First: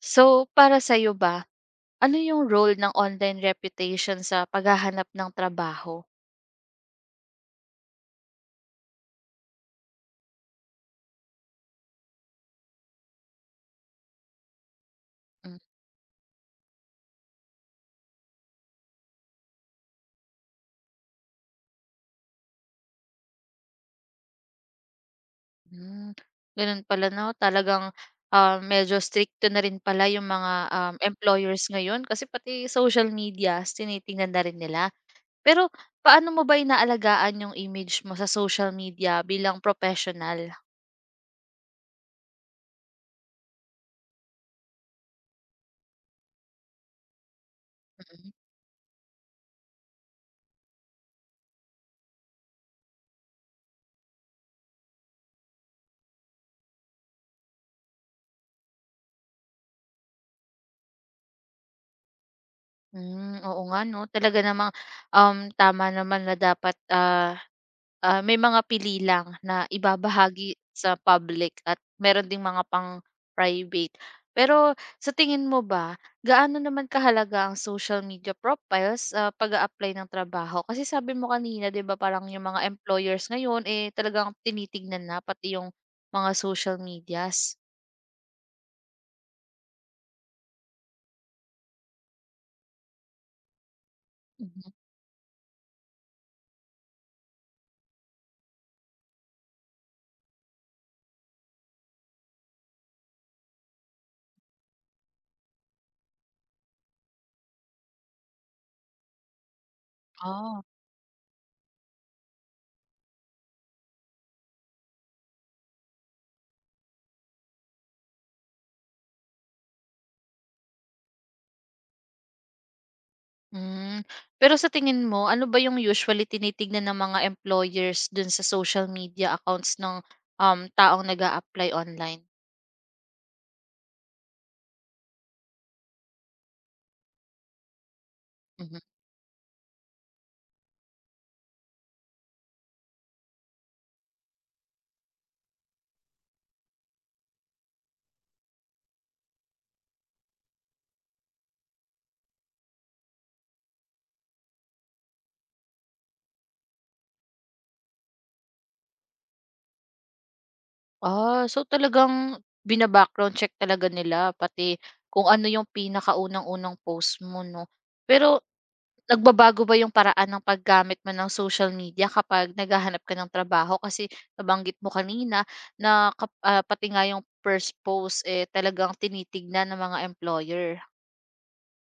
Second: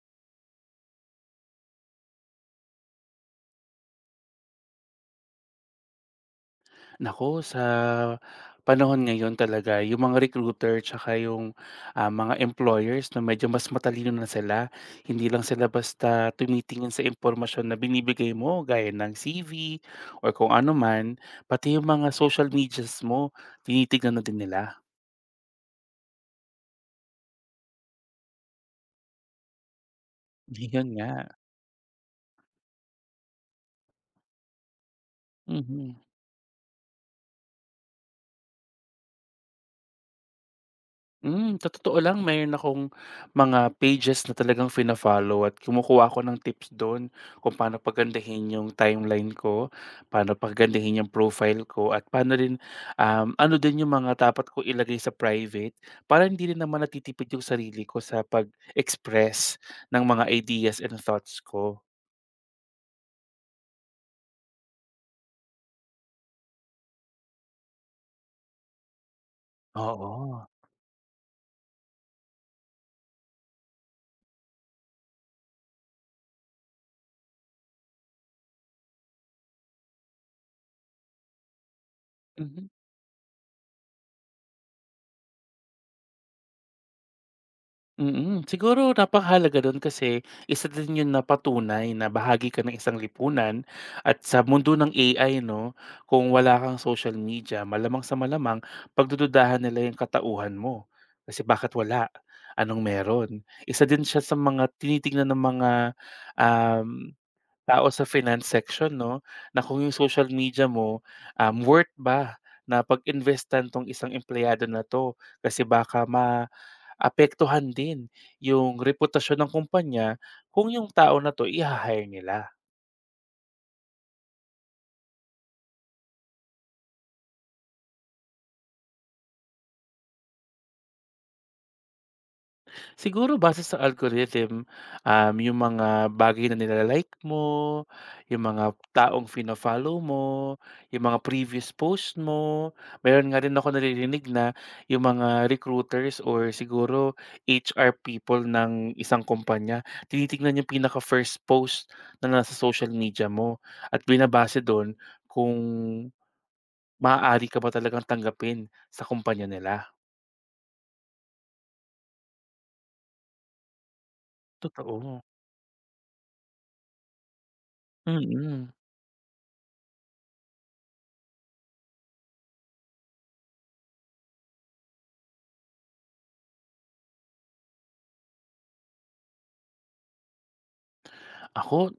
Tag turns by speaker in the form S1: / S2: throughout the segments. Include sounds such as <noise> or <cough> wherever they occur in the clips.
S1: So, para sa iyo ba, ano yung role ng online reputation sa paghahanap ng trabaho?
S2: Naku, sa panahon ngayon talaga yung mga recruiter tsaka yung, mga employers na medyo mas matalino na sila. Hindi lang sila basta tumitingin sa impormasyon na binibigay mo gaya ng CV or kung ano man, pati yung mga social medias mo tinitignan na din nila.
S1: Mm, Ganun pala 'no, talagang, medyo strikto na rin pala yung mga,
S2: <laughs> Yun nga,
S1: employers ngayon kasi pati social media is tinitingnan na rin nila. Pero
S2: mhm.
S1: paano mo ba inaalagaan yung image mo sa social media bilang professional?
S2: Sa totoo lang meron akong mga pages na talagang fina-follow at kumukuha ako ng tips dun kung paano
S1: Mm.
S2: pagandahin yung timeline ko, paano pagandahin yung profile ko at paano rin, ano din yung mga dapat ko ilagay sa private para hindi rin naman natitipid yung sarili ko sa pag-express ng mga ideas and thoughts ko.
S1: Hmm, oo nga 'no, talaga namang, tama naman na dapat, may mga pili lang na
S2: Oo.
S1: ibabahagi sa public at meron ding mga pang-private. Pero sa tingin mo ba, gaano naman kahalaga ang social media profiles sa pag-a-apply ng trabaho? Kasi sabi mo kanina 'di ba parang yung mga
S2: Mhm.
S1: employers ngayon, eh, talagang tinitignan na pati yung mga social medias.
S2: Siguro napakahalaga dun kasi isa din yun na patunay na bahagi ka ng isang lipunan at sa
S1: Mhm.
S2: mundo ng AI 'no, kung wala kang social media malamang sa malamang pagdududahan nila yung katauhan mo. Kasi bakit wala, anong meron? Isa din siya sa mga tinitignan ng mga, um tao sa finance section 'no, na kung yung social
S1: Ah.
S2: media mo, worth ba na pag-investan 'tong isang empleyado na 'to kasi baka maapektuhan din yung reputasyon ng kumpanya kung yung tao na 'to iha-hire nila.
S1: Hmm, pero sa tingin mo ano ba yung usually tinitignan ng mga employers dun sa social media accounts ng, taong nag apply online?
S2: Siguro base sa algorithm, yung mga bagay na nilalike mo, yung mga
S1: Mhm.
S2: taong fino-follow mo, yung mga previous post mo. Meron nga rin ako naririnig na yung mga recruiters or siguro HR people ng isang kumpanya, tinitignan yung pinaka-first post na nasa social media mo at binabase doon kung maaari ka ba talagang tanggapin sa kumpanya nila.
S1: Ah, so talagang bina-background check talaga nila pati
S2: Totoo.
S1: kung ano yung pinakaunang-unang post mo 'no. Pero
S2: Mm.
S1: nagbabago ba yung paraan ng paggamit mo ng social media kapag naghahanap ka ng trabaho? Kasi nabanggit mo kanina na kap pati nga yung first post, eh, talagang tinitignan ng mga employer.
S2: Ako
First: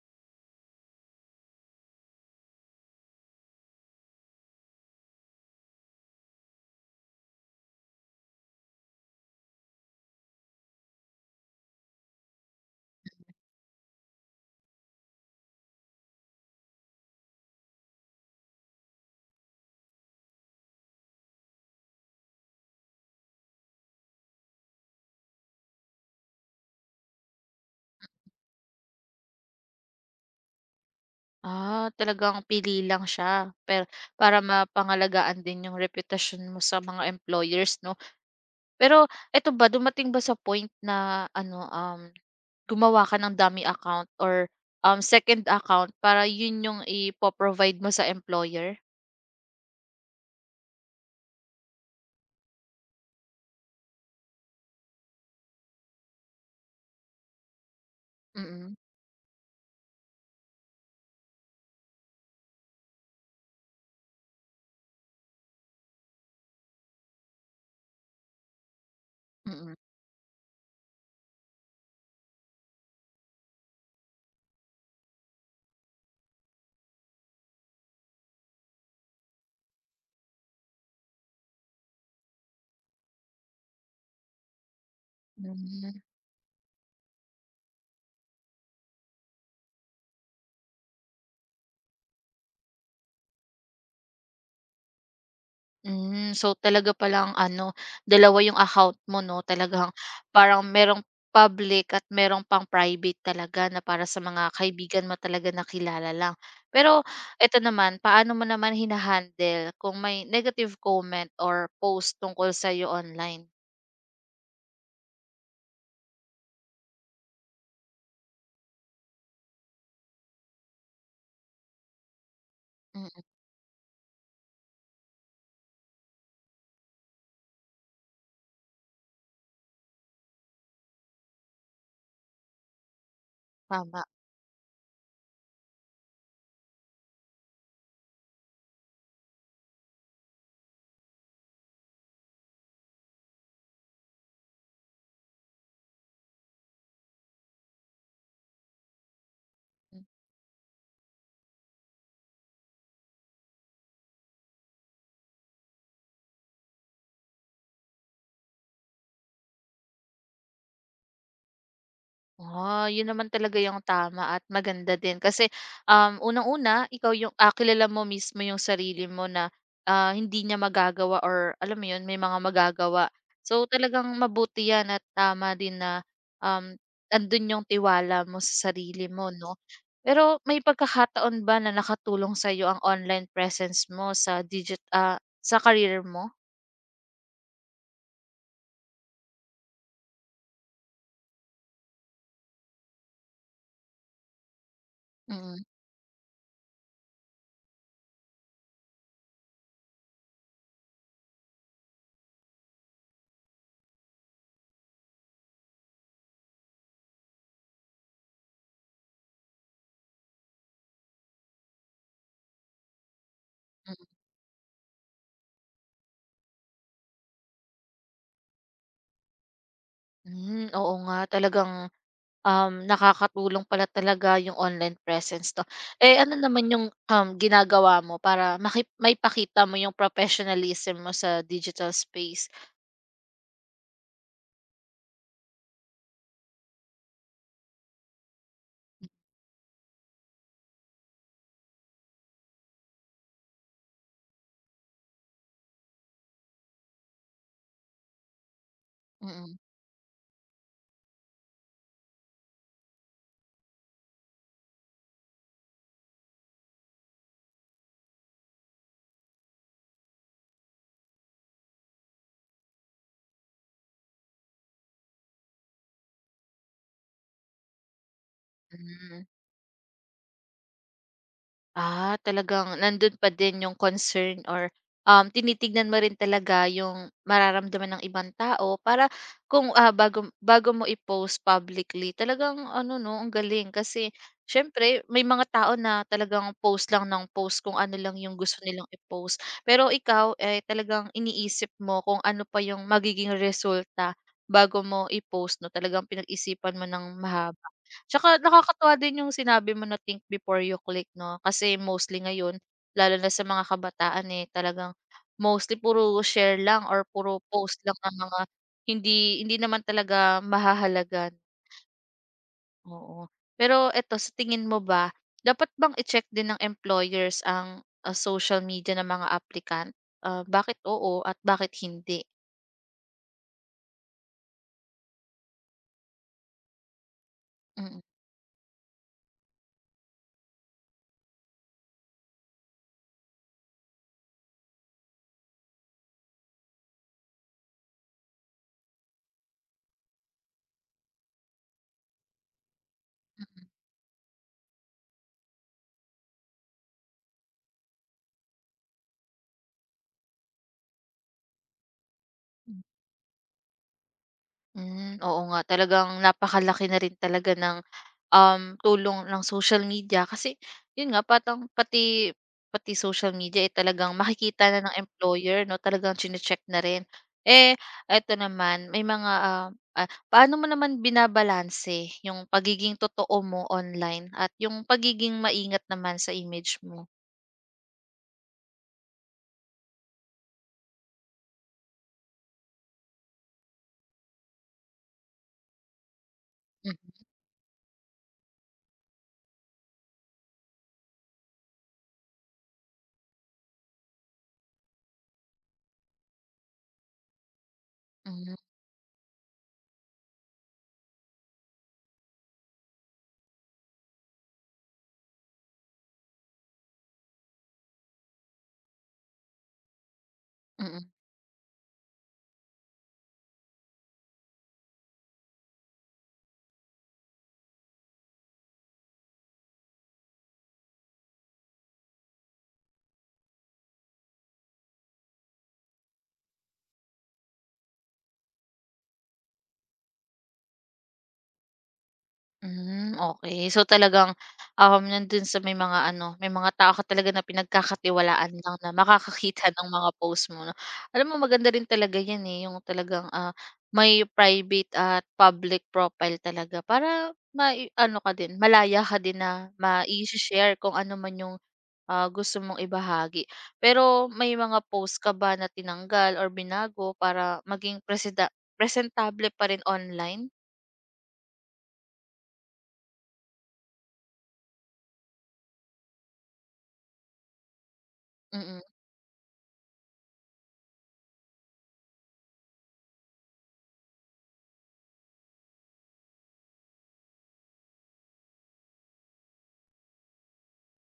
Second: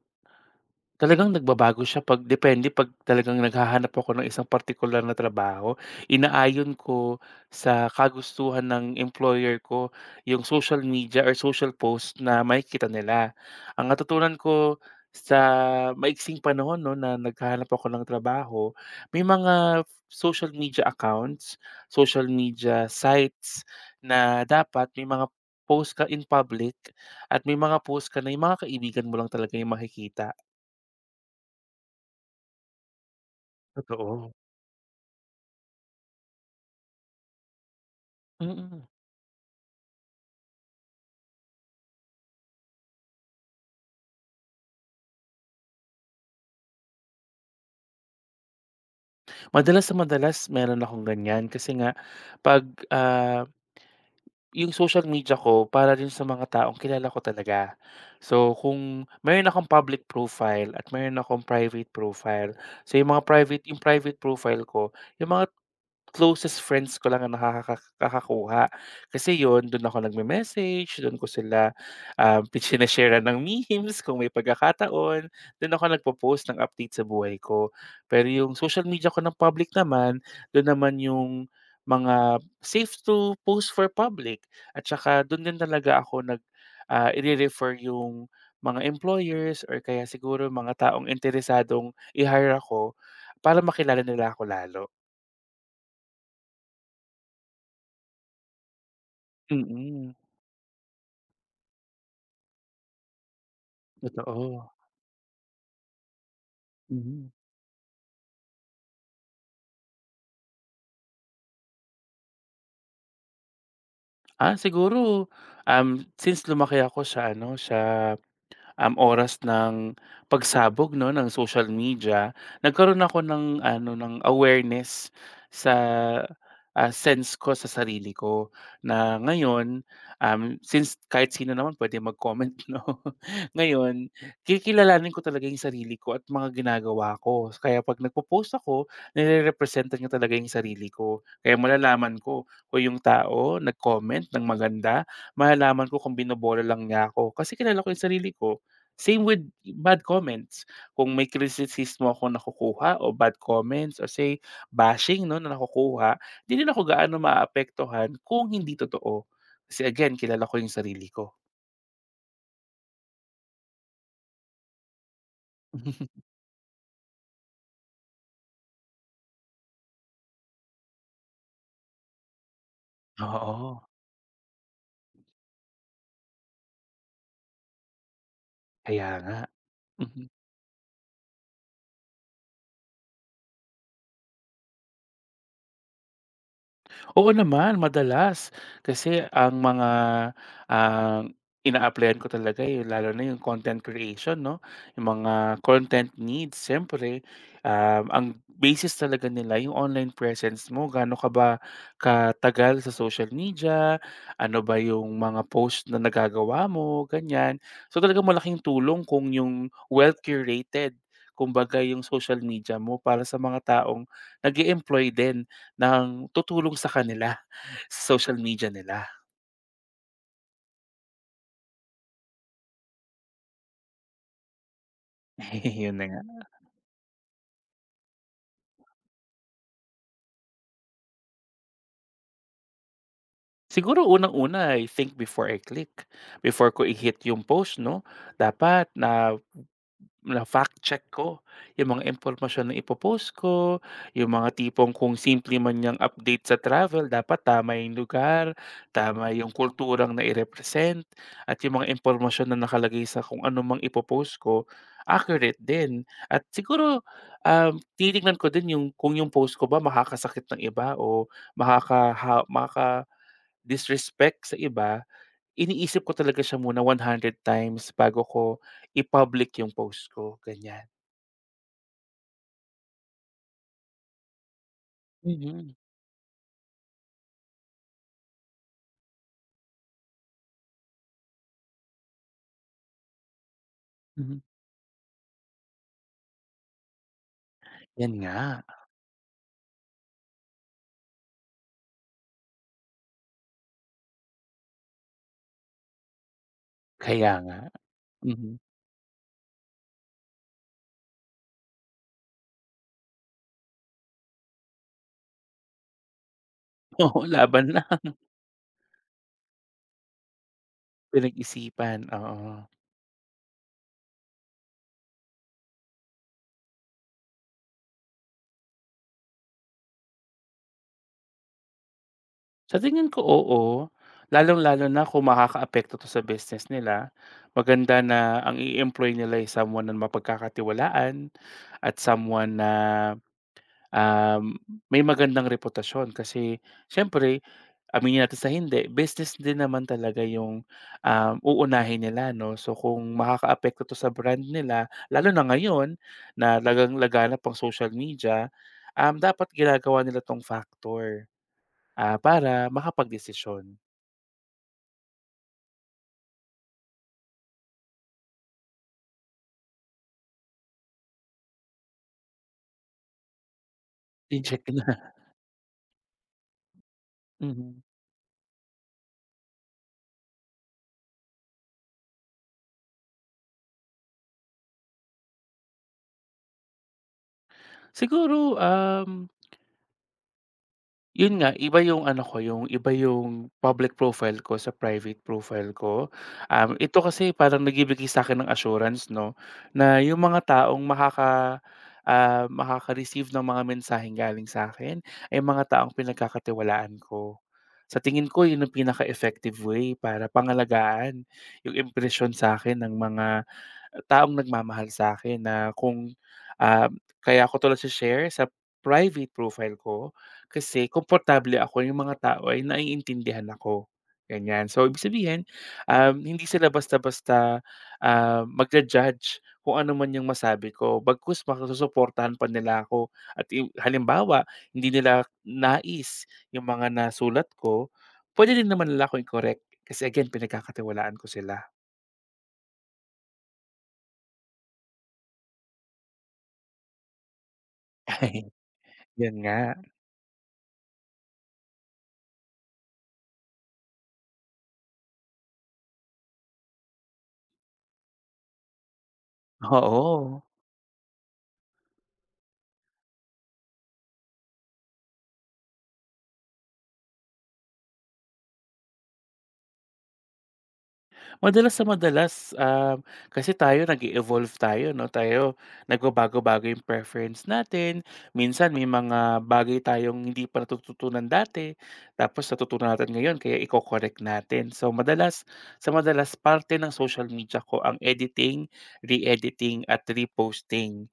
S2: Talagang nagbabago siya 'pag depende 'pag talagang naghahanap ako ng isang partikular na trabaho, inaayon ko sa kagustuhan ng employer ko yung social media or social post na makikita nila. Ang natutunan ko sa maiksing panahon 'no, na naghahanap ako ng trabaho, may mga social media accounts, social media sites na dapat may mga post ka in public at may mga post ka na yung mga kaibigan mo lang talaga yung makikita.
S1: Ah, talagang pili lang siya pero
S2: Totoo,
S1: para mapangalagaan din yung reputasyon mo sa mga employers 'no.
S2: mm.
S1: Pero eto ba, dumating ba sa point na ano, gumawa ka ng dummy account or, second account para yun yung ipo-provide mo sa employer?
S2: Madalas na madalas meron akong ganyan kasi nga 'pag, ah, yung social media ko para rin sa mga taong kilala ko talaga. So,
S1: Mm,
S2: kung meron akong public profile at meron akong private profile. So, yung private profile ko, yung mga closest friends ko lang ang Kasi yun,
S1: mm,
S2: dun ako nagme-message, dun ko sila, <laughs> sine-share-an ng memes kung may pagkakataon, dun ako nagpo-post ng update sa buhay ko. Pero yung social media ko ng public naman, dun naman yung mga safe to post for public at saka dun din
S1: hmm.
S2: talaga ako ire-refer yung mga employers or kaya siguro mga taong interesadong i-hire ako para makilala nila ako lalo.
S1: Hmm, so talaga palang ano, dalawa yung account mo 'no,
S2: Mm.
S1: talagang
S2: Mm.
S1: parang merong public at merong pang private talaga na para sa mga
S2: Totoo,
S1: kaibigan mo talaga na kilala lang. Pero
S2: mhm.
S1: eto naman, paano mo naman hina kung may negative comment or post tungkol sa sa'yo online?
S2: Siguro, um, since lumaki ako sa ano, sa oras ng pagsabog 'no, ng social media, nagkaroon
S1: Mm,
S2: ako ng ano, ng awareness sa, sense ko sa sarili ko na ngayon, since kahit sino naman pwede mag-comment <laughs> 'no.
S1: tama.
S2: Ngayon, kikilalanin ko talaga yung sarili ko at mga ginagawa ko. Kaya 'pag nagpo-post ako, nirerepresenta niya talaga yung sarili ko. Kaya malalaman ko kung yung tao nag-comment ng maganda, malalaman ko kung binobola lang niya ako kasi kilala ko yung sarili ko. Same with bad comments. Kung may kritisismo akong nakukuha o bad comments or say bashing 'no, na nakukuha, hindi rin ako gaano maaapektuhan kung hindi totoo. Kasi again, kilala ko yung sarili ko.
S1: Ah, yun naman talaga yung tama at maganda din kasi,
S2: <laughs>
S1: unang-una ikaw yung kilala mo mismo yung sarili mo na, hindi niya magagawa or alam mo yun, may mga magagawa. So,
S2: Oo,
S1: talagang mabuti yan at tama din na, um, andun yung tiwala mo sa
S2: kaya
S1: sarili mo
S2: nga.
S1: 'no.
S2: Mhm.
S1: Pero may pagkakataon ba na nakatulong sa sa'yo ang online presence mo sa digit sa career mo?
S2: Oo naman, madalas. Kasi ang mga, ah, ina-applyan ko talaga, yung lalo na yung content creation 'no, yung mga
S1: Mm,
S2: content needs siyempre, ang basis talaga nila yung online presence mo, gaano ka ba katagal sa social media, ano ba yung mga post na nagagawa mo, ganyan. So, talaga malaking tulong kung yung well-curated kumbaga yung social media mo para sa mga
S1: mm.
S2: taong nag-e-employ din ng tutulong sa kanila, sa social media nila.
S1: Hmm, oo nga talagang nakakatulong pala talaga yung online presence to
S2: <laughs> Yun na
S1: Eh,
S2: nga.
S1: ano naman yung, ginagawa mo para maki may pakita mo yung professionalism mo sa digital space?
S2: Siguro unang-una I think before I click, before ko i-hit yung post 'no, dapat na Na fact check ko yung mga impormasyon na ipo ko, yung mga tipong kung simple man yung update sa travel dapat tama yung lugar, tama yung
S1: Mm,
S2: kulturang nairepresent at yung mga impormasyon na nakalagay sa kung ano mang ipo ko, accurate din. At siguro, tinitignan ko din yung kung yung post ko ba makakasakit ng iba o makakaha makaka-disrespect sa iba. Iniisip ko talaga siya muna 100 times bago ko
S1: hmm.
S2: i-public yung post ko, ganyan.
S1: Ah, talagang nandun pa din yung concern or
S2: Mhm,
S1: tinitignan mo rin talaga yung mararamdaman ng ibang tao para kung bago, bago mo i-post publicly, talagang ano no, ang galing kasi
S2: mhm.
S1: syempre may mga tao na talagang post lang ng post kung ano
S2: 'Yan
S1: lang yung gusto
S2: nga,
S1: nilang i-post. Pero ikaw eh talagang iniisip mo kung ano pa yung magiging resulta bago mo i-post no. Talagang pinag-isipan mo ng
S2: kaya nga,
S1: mahaba. Tsaka
S2: mhm.
S1: nakakatuwa din yung sinabi mo na think before you click 'no, kasi mostly ngayon lalo na sa mga kabataan, eh, talagang mostly puro share lang or
S2: <laughs> Oo,
S1: puro
S2: laban
S1: post
S2: na,
S1: lang
S2: <laughs>
S1: ng mga hindi hindi naman talaga mahahalagan,
S2: pinag-isipan, oo.
S1: oo. Pero eto, sa tingin mo ba dapat bang i-check din ng employers ang, ah, social media ng mga applicant Ah, bakit oo at bakit hindi?
S2: Sa tingin ko, oo, lalong-lalo na kung makakaapekto 'to sa business nila.
S1: Mm.
S2: Maganda na ang i-employ nila is someone na mapagkakatiwalaan at someone na, um, may magandang reputasyon kasi siyempre. Aminin natin sa hindi, business din naman talaga yung, uunahin nila 'no. So kung makakaapekto 'to sa brand nila, lalo na ngayon na lagang laganap ang social media, dapat ginagawa nila 'tong factor, para makapagdesisyon.
S1: Hmm, oo nga talagang napakalaki na rin talaga ng, tulong ng social media kasi yun nga patang pati pati social media, eh, talagang
S2: Tincheck
S1: makikita na ng
S2: na.
S1: employer 'no, talagang chine-check na rin. Eh,
S2: Mhm.
S1: eto naman may mga, paano mo naman binabalanse yung pagiging totoo mo online at yung pagiging maingat naman sa image mo?
S2: Siguro, yun nga, iba yung ano ko, yung iba yung public profile ko sa private profile ko. Um,
S1: Hmm,
S2: ito kasi parang nagbibigay sa'kin ng assurance 'no, na yung mga taong makaka-receive ng mga mensaheng galing sa akin ay mga taong pinagkakatiwalaan ko. Sa tingin ko
S1: hmm,
S2: yun ang pinaka-effective way para pangalagaan yung impression sa akin ng mga taong nagmamahal sa akin na kung, ah, kaya ako 'to nashi-share sa private profile ko kasi
S1: mm.
S2: komportable ako yung mga tao ay naiintindihan ako, ganyan. So, ibig sabihin, hindi sila basta-basta, magja-judge kung ano man yung masabi ko bagkus baka pa nila ako at i halimbawa, hindi nila nais yung mga nasulat ko, puwede din naman nila ako i-correct kasi again pinagkakatiwalaan ko sila.
S1: Hmm, okay, so, talagang, nandun sa may mga ano, may mga tao ka talaga na pinagkakatiwalaan
S2: <laughs>
S1: lang na
S2: Yun nga.
S1: makakakita ng mga post mo 'no. Alam mo maganda rin talaga 'yan, eh, yung talagang, may private at public profile talaga para ma ano ka din, malaya ka din na ma she
S2: Oo.
S1: share kung ano man yung, gusto mong ibahagi. Pero may mga post ka ba na tinanggal or binago para maging presida presentable pa rin online?
S2: Madalas sa madalas, kasi tayo nag evolve tayo 'no, tayo nagbabago-bago yung preference natin. Minsan
S1: Mm,
S2: may mga bagay tayong hindi pa natututunan dati, tapos natutunan natin ngayon kaya iko-correct natin. So madalas sa madalas parte ng social media ko ang editing, re-editing at reposting.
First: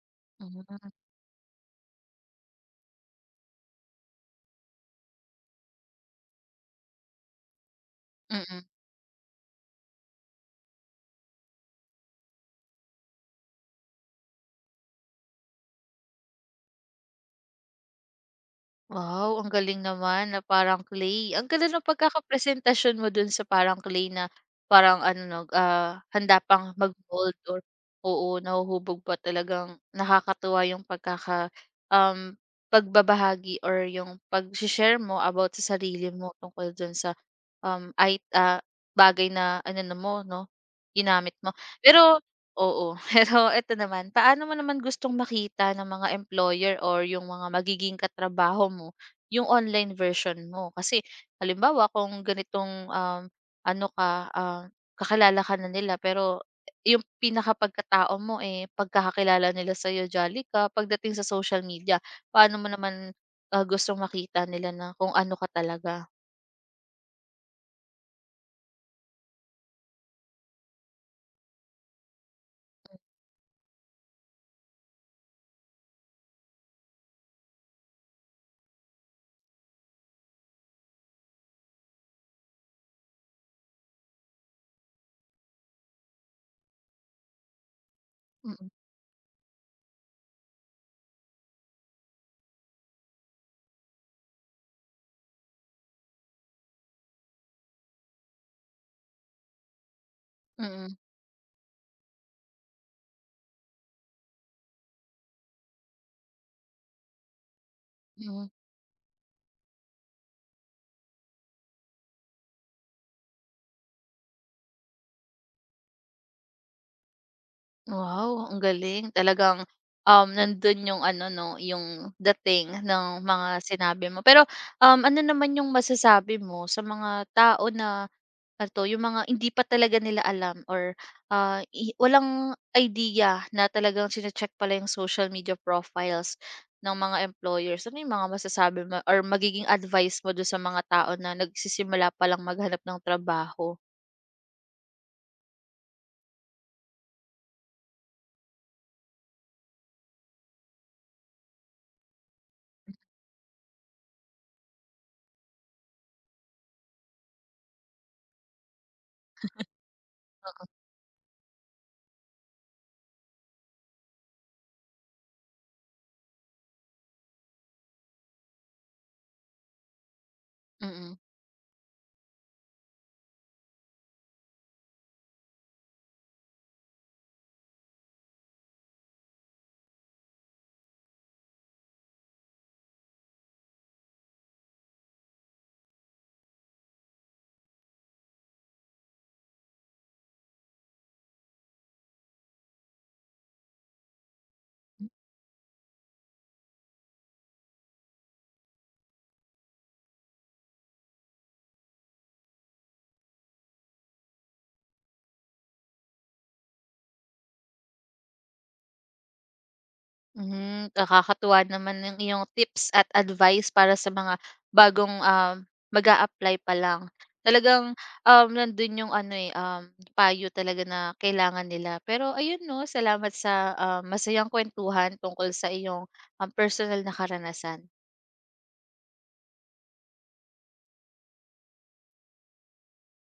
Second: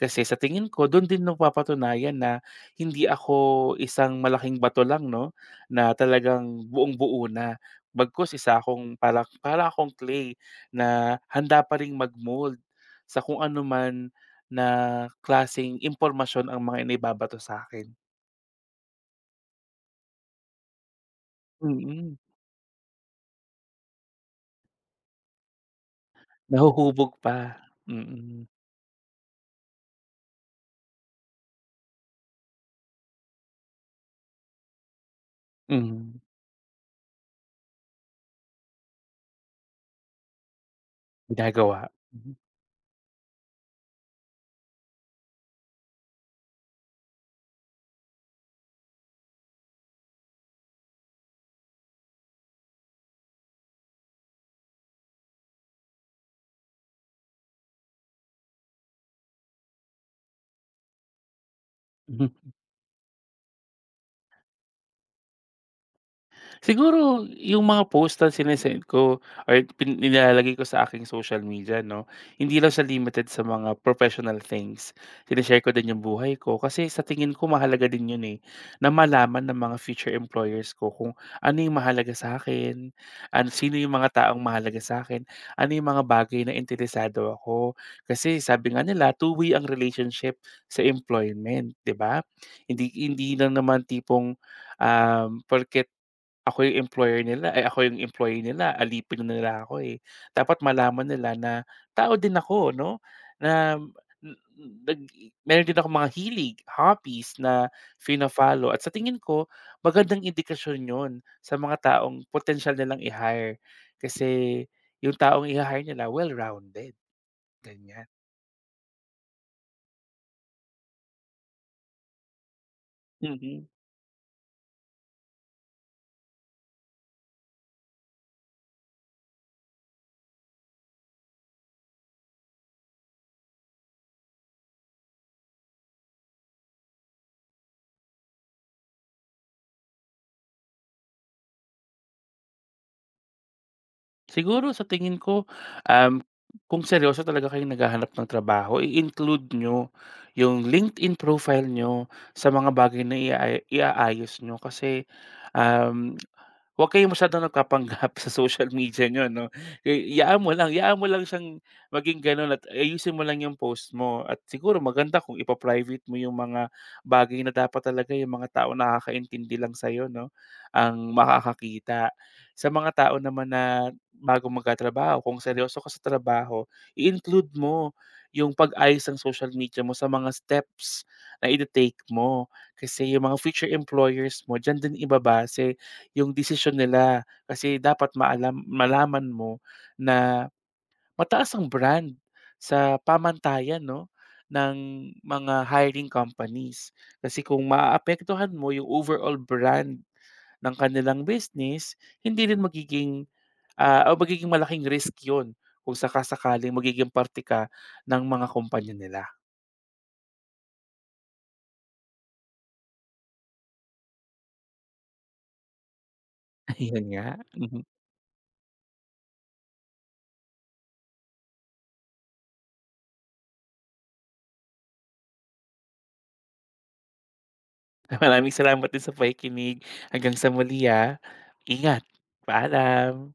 S2: Kasi sa tingin ko
S1: hmm,
S2: dun din napapatunayan na hindi ako isang malaking bato lang 'no, na talagang buong-buo na. Bagkus isa
S1: mm.
S2: akong para para akong clay na handa pa ring mag-mold sa kung anuman na klaseng impormasyon ang mga inibabato sa akin.
S1: Wow, ang galing naman na parang clay. Ang ganda ng
S2: Mm,
S1: pagkakapresentasyon mo dun sa parang clay na parang ano 'no, handa pang
S2: nahuhubog pa.
S1: mag-mold or oo,
S2: Mm,
S1: nahuhubog pa. Talagang nakakatuwa yung pagkaka um, pagbabahagi or yung pagse-share mo about sa sarili
S2: mhm,
S1: mo tungkol dun sa, um, ay ah, bagay na inano mo 'no, ginamit mo.
S2: ginagawa.
S1: Pero
S2: Mhm.
S1: Oo, <laughs> pero eto naman, paano mo naman gustong makita ng mga employer or yung mga magiging katrabaho mo yung online version mo? Kasi halimbawa kung ganitong, ano ka, kakilala ka na nila pero yung pinakapagkatao mo, eh, pagkakakilala nila sa'yo jolly ka, pagdating sa social media paano mo naman, gustong makita nila na kung ano ka talaga?
S2: Siguro yung mga post na sine ko or pin nilalagay ko sa aking social media 'no, hindi lang siya limited sa mga professional things. Shine-share ko din yung buhay ko kasi sa tingin ko mahalaga din yun, eh, na malaman ng mga future employers ko kung ano yung mahalaga sa akin, sino yung mga taong mahalaga sa'kin, ano yung mga bagay na interesado ako. Kasi
S1: Mm,
S2: sabi nga nila two-way ang relationship sa employment, 'di ba? Hindi hindi lang naman tipong, porket ako yung employer nila, ay ako yung employee nila, alipin na nila ako, eh. Dapat
S1: mm, mm.
S2: malaman nila na tao din ako 'no, na m- n- nag meron din ako mga hilig, hobbies na
S1: mm.
S2: fina-follow at sa tingin ko magandang indikasyon 'yun sa mga taong potential nilang i-hire. Kasi yung taong iha-hire nila well-rounded, ganiyan.
S1: Wow, ang galing. Talagang, nandun yung ano 'no, yung dating ng mga
S2: Mhm.
S1: sinabi mo. Pero, ano naman yung masasabi mo sa mga tao na eto, yung mga hindi pa talaga nila alam or, i walang idea na talagang chine-check pala yung social media profiles ng mga employers. Ano yung mga masasabi mo or magiging advice mo do sa mga tao na nagsisimula pa lang maghanap ng trabaho?
S2: Siguro sa tingin ko, um, kung seryoso talaga kayong naghahanap ng trabaho, i-include nyo yung LinkedIn profile nyo sa mga bagay na iaayos nyo, kasi, um Huwag kayong masyadong nagpapanggap <laughs> sa social media niyo 'no. I iyaan mo lang siyang maging gano'n at ayusin mo lang yung post mo at siguro maganda kung ipa-private mo yung mga bagay na dapat talaga yung mga taong nakakaintindi lang sa'yo 'no, ang
S1: Mm.
S2: makakakita. Sa mga tao naman na bago magkatrabaho, kung seryoso ka sa trabaho, i-include mo yung pag-ayos ng social media mo sa mga steps na ite-take mo. Kasi yung mga future employers mo diyan din ibabase yung desisyon nila. Kasi dapat malaman mo na mataas ang brand sa pamantayan 'no, ng mga hiring companies. Kasi kung maaapektuhan mo yung overall brand ng kanilang business, hindi rin magiging, o magiging malaking risk yun kung saka-sakaling magiging parte ka ng mga kumpanya nila.
S1: Mhm, nakakatuwa naman yung iyong tips at advice para sa mga bagong, mag apply pa
S2: <laughs> Ayun
S1: lang.
S2: nga, mhm.
S1: Talagang, nandun yung ano, payo talaga na kailangan nila. Pero ayun 'no, salamat sa, masayang kuwentuhan tungkol sa iyong, personal na karanasan.
S2: Maraming salamat din sa pakikinig. Hanggang sa muli, ah. Ingat. Paalam.